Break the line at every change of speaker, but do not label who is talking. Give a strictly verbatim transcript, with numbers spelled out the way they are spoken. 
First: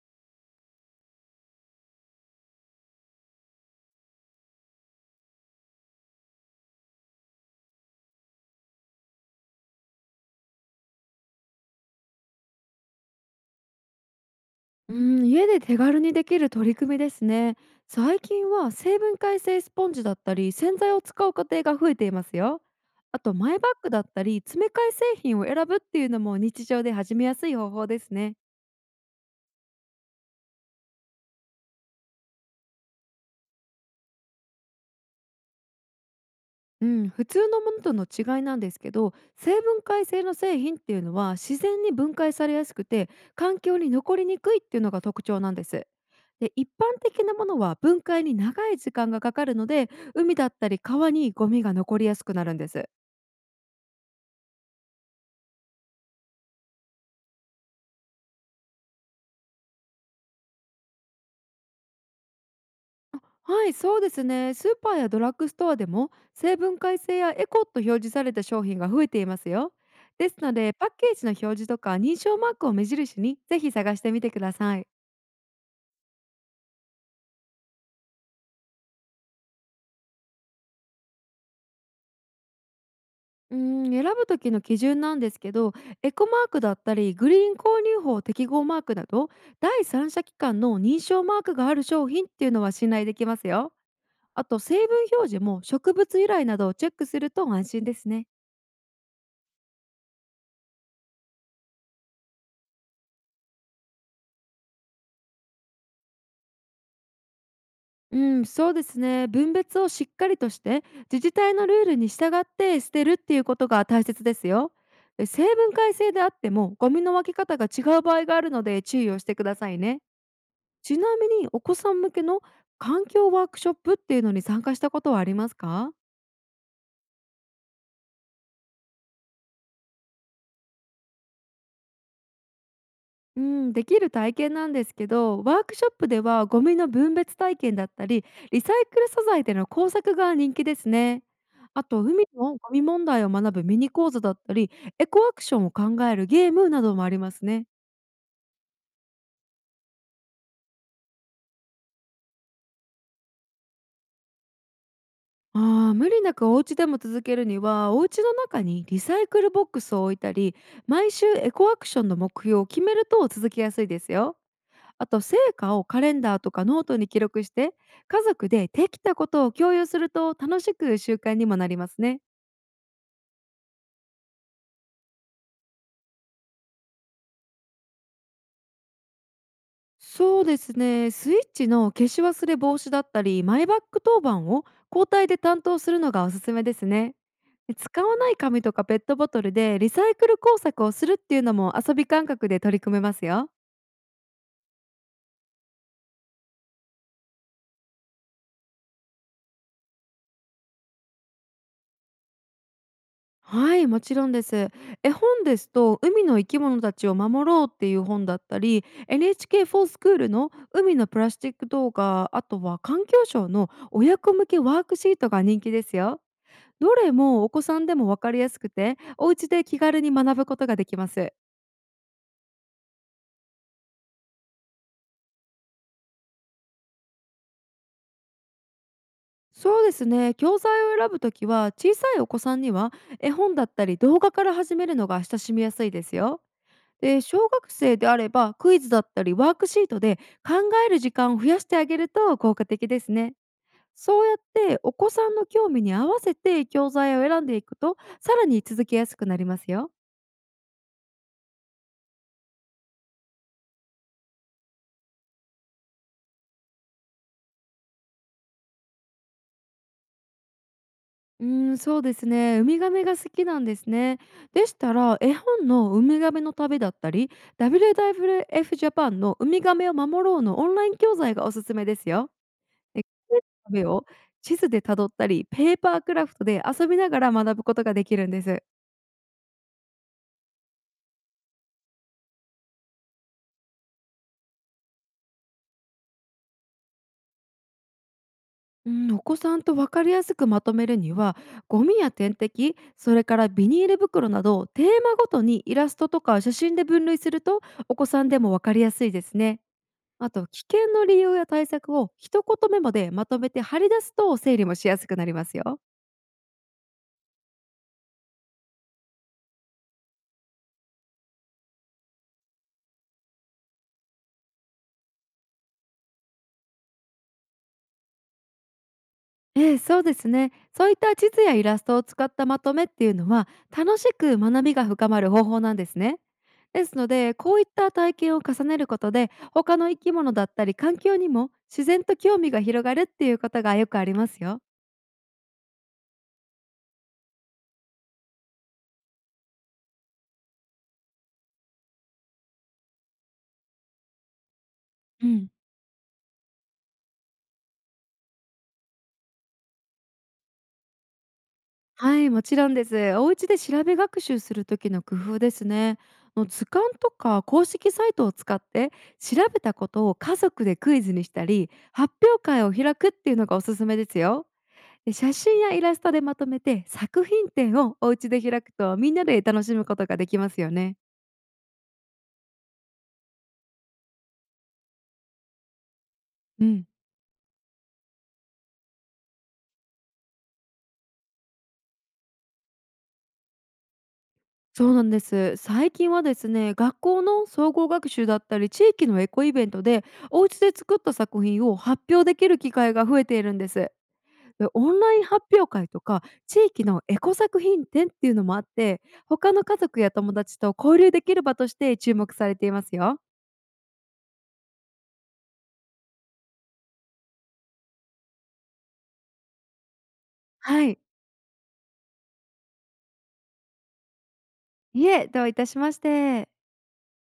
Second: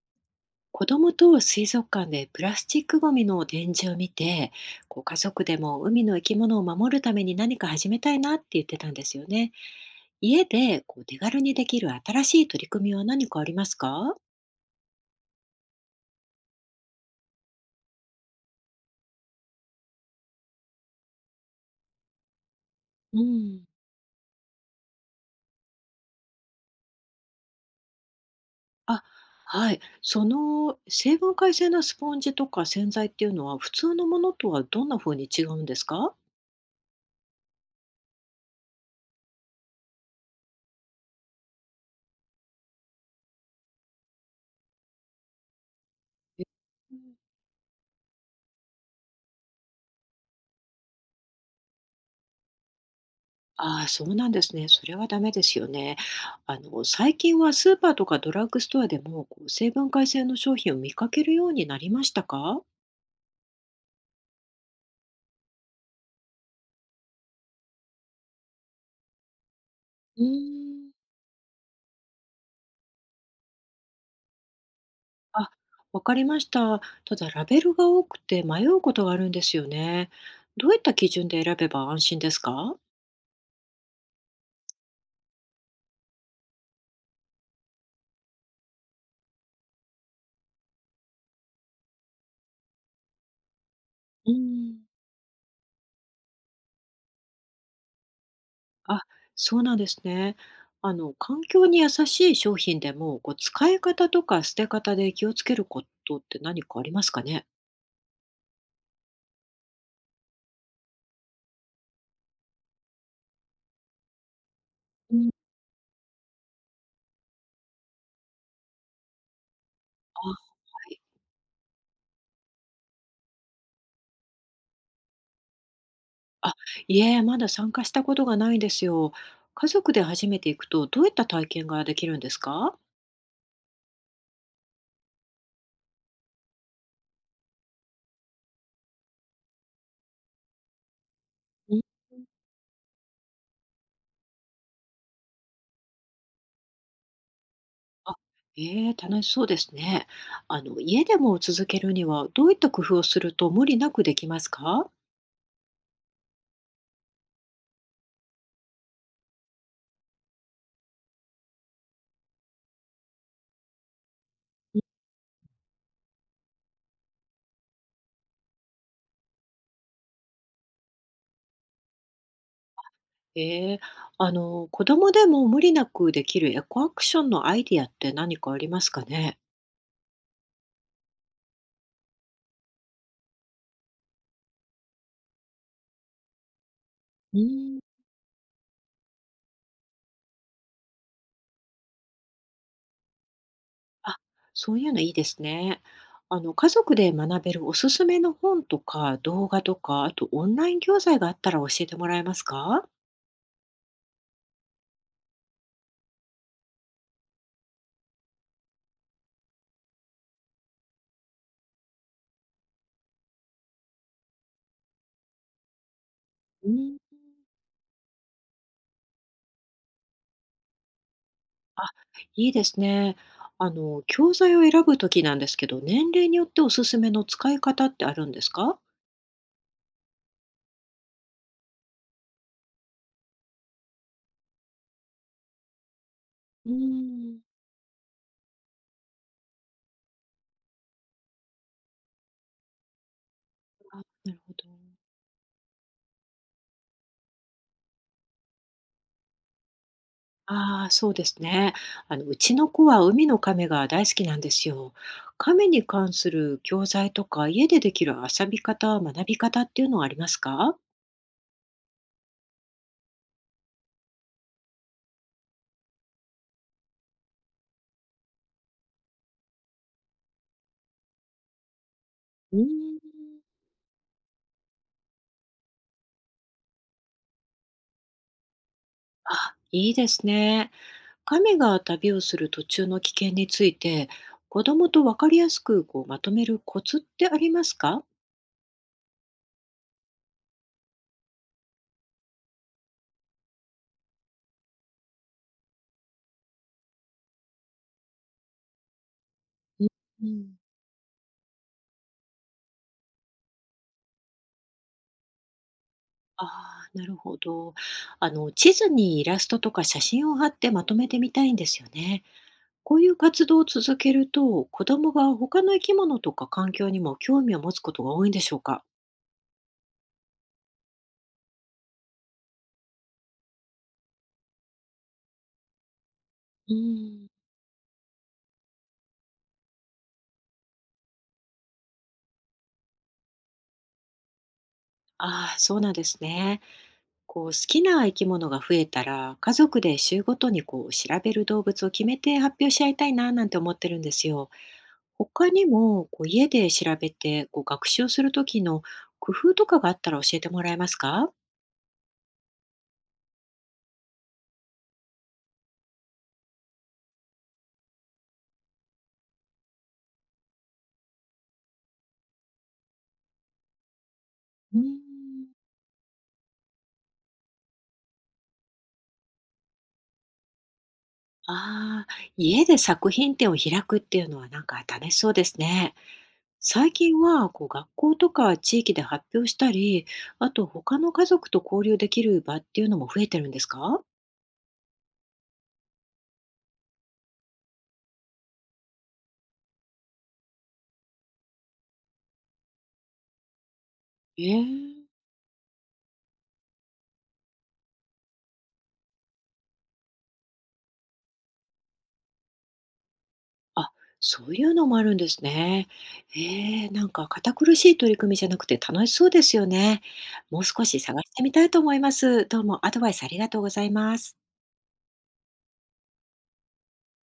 子供と水族館でプラスチックごみの展示を見て、こう家族でも海の生き物を守るために何か始めたいなって言ってたんですよね。家でこう手軽にできる新しい取り組みは何かありますか？
うん、家で手軽にできる取り組みですね。最近は成分解性スポンジだったり洗剤を使う家庭が増えていますよ。
う
あとマイ
ん。
バッグだったり詰め替え製品を選ぶっていうのも日常で始めやすい方法ですね。
あ、はい。その成分解性のスポンジとか洗剤っていうのは普通のものとはどんな風に違うんですか？
うん、普通のものとの違いなんですけど、成分解性の製品っていうのは自然に分解されやすくて環境に残りにくいっていうのが特徴なんです。
え。
で、一
う
般
ん。
的なものは分解に長い時間がかかるので海だったり川にゴミが残りやすくなるんです。
ああ、そうなんですね。それはダメですよね。あの、最近はスーパーとかドラッグストアでも、こう成分解性の商品を見かけるようになりましたか？
はい、そうですね。スーパーやドラッグストアでも成分改正やエコと表示された商品が増えていますよ。
うー
ですので、パッ
ん。
ケージの表示とか認証マークを目印にぜひ探してみてください。
あ、わかりました。ただ、ラベルが多くて迷うことがあるんですよね。どういった基準で選べば安心ですか？
うん、選ぶ時の基準なんですけど、エコマークだったり、グリーン購入法適合マークなど、第三者機関の認証マークがある商品っていうのは信頼できますよ。
う
あと、
ー
成
ん。
分表示も植物由来などをチェックすると安心ですね。
あ、そうなんですね。あの、環境に優しい商品でも、こう使い方とか捨て方で気をつけることって何かありますかね？
うん、そうですね。分別をしっかりとして自治体のルールに従って捨てるっていうことが大切ですよ。
う
え
ん。
成分改正であってもゴミの分け方が違う場合があるので注意をしてくださいね。
あは
ち
い。
なみにお子さん向けの環境ワークショップっていうのに参加したことはありますか？
あ、いえ、まだ参加したことがないんですよ。家族で初めて行くと、どういった体験ができるんですか？
うん、できる体験なんですけど、ワークショップではゴミの分別体験だったりリサイクル素材での工作が人気ですね。
うん。
あと海のゴミ問題を学ぶミニ講座だったりエコアクションを考えるゲームなどもありますね。
あ、ええ、楽しそうですね。あの、家でも続けるには、どういった工夫をすると無理なくできますか？
あー無理なくお家でも続けるにはお家の中にリサイクルボックスを置いたり毎週エコアクションの目標を決めると続きやすいですよ。あと成果をカレンダーとかノートに記録して家族でできたことを共有すると楽しく習慣にもなりますね。
ええ、あの、子供でも無理なくできるエコアクションのアイディアって何かありますかね？
そうですね、スイッチの消し忘れ防止だったりマイバッグ当番を交代で担当するのがおすすめですね。
う
で、
ん。
使わない紙とかペットボトルでリサイクル工作をするっていうのも遊び感覚で取り組めますよ。
あ、そういうのいいですね。あの、家族で学べるおすすめの本とか動画とか、あとオンライン教材があったら教えてもらえますか？
はい、もちろんです。絵本ですと海の生き物たちを守ろうっていう本だったり エヌエイチケー フォースクールの海のプラスチック動画、あとは環境省の親子向けワークシートが人気ですよ。
う
ど
ん、
れもお子さんでもわかりやすくてお家で気軽に学ぶことができます。
あ、いいですね。あの、教材を選ぶときなんですけど、年齢によっておすすめの使い方ってあるんですか？
そうですね、教材を選ぶときは小さいお子さんには絵本だったり動画から始めるのが親しみやすいですよ。
うー
で、
ん。
小学生であればクイズだったりワークシートで考える時間を増やしてあげると効果的ですね。
あ、
そう
な
やっ
るほど。
てお子さんの興味に合わせて教材を選んでいくとさらに続けやすくなりますよ。
ああ、そうですね。あの、うちの子は海の亀が大好きなんですよ。亀に関する教材とか、家でできる遊び方、学び方っていうのはありますか？
うーん、そうですね。ウミガメが好きなんですね。でしたら絵本の「ウミガメの旅」だったり ダブリューダブリューエフ ジャパンの「ウミガメを守ろう」のオンライン教材がおすすめですよ。
うーん。
で、旅を地図でたどったりペーパークラフトで遊びながら学ぶことができるんです。
あ、いいですね。亀が旅をする途中の危険について、子供と分かりやすくこうまとめるコツってありますか？
うん、お子さんと分かりやすくまとめるにはゴミや点滴、それからビニール袋などテーマごとにイラストとか写真で分類するとお子さんでも分かりやすいですね。
うん。う
あと
ん。
危険の理由や対策を一言メモでまとめて貼り出すと整理もしやすくなりますよ。
ああ、なるほど。あの、地図にイラストとか写真を貼ってまとめてみたいんですよね。こういう活動を続けると、子供が他の生き物とか環境にも興味を持つことが多いんでしょうか？
ええ、そうですね。そういった地図やイラストを使ったまとめっていうのは楽しく学びが深まる方法なんですね。
う
ですの
ん。
で、こういった体験を重ねることで他の生き物だったり環境にも自然と興味が広がるっていうことがよくありますよ。
ああ、そうなんですね。こう好きな生き物が増えたら家族で週ごとにこう調べる動物を決めて発表し合いたいななんて思ってるんですよ。
うん。
他にもこう家で調べてこう学習する時の工夫とかがあったら教えてもらえますか？
はい、もちろんです。お家で調べ学習する時の工夫ですね。もう図鑑とか公式サイトを使って調べたことを家族でクイズにしたり発表会を開くっていうのがおすすめですよ。
うーん。
で、写真やイラストでまとめて作品展をお家で開くとみんなで楽しむことができますよね。
ああー、家で作品展を開くっていうのはなんか楽しそうですね。
うん。
最近はこう学校とか地域で発表したり、あと他の家族と交流できる場っていうのも増えてるんですか？
そうなんです。最近はですね、学校の総合学習だったり地域のエコイベントでお家で作った作品を発表できる機会が増えているんです。
え
で、オン
え。
ライン発表会とか地域のエコ作品展っていうのもあって他の家族や友達と交流できる場として注目されていますよ。
あ、そういうのもあるんですね。ええ、なんか堅苦しい取り組みじゃなくて楽しそうですよね。もう
は
少し
い、
探してみたいと思います。どうもアドバイスありがとうございます。
いえ、どういたしまして。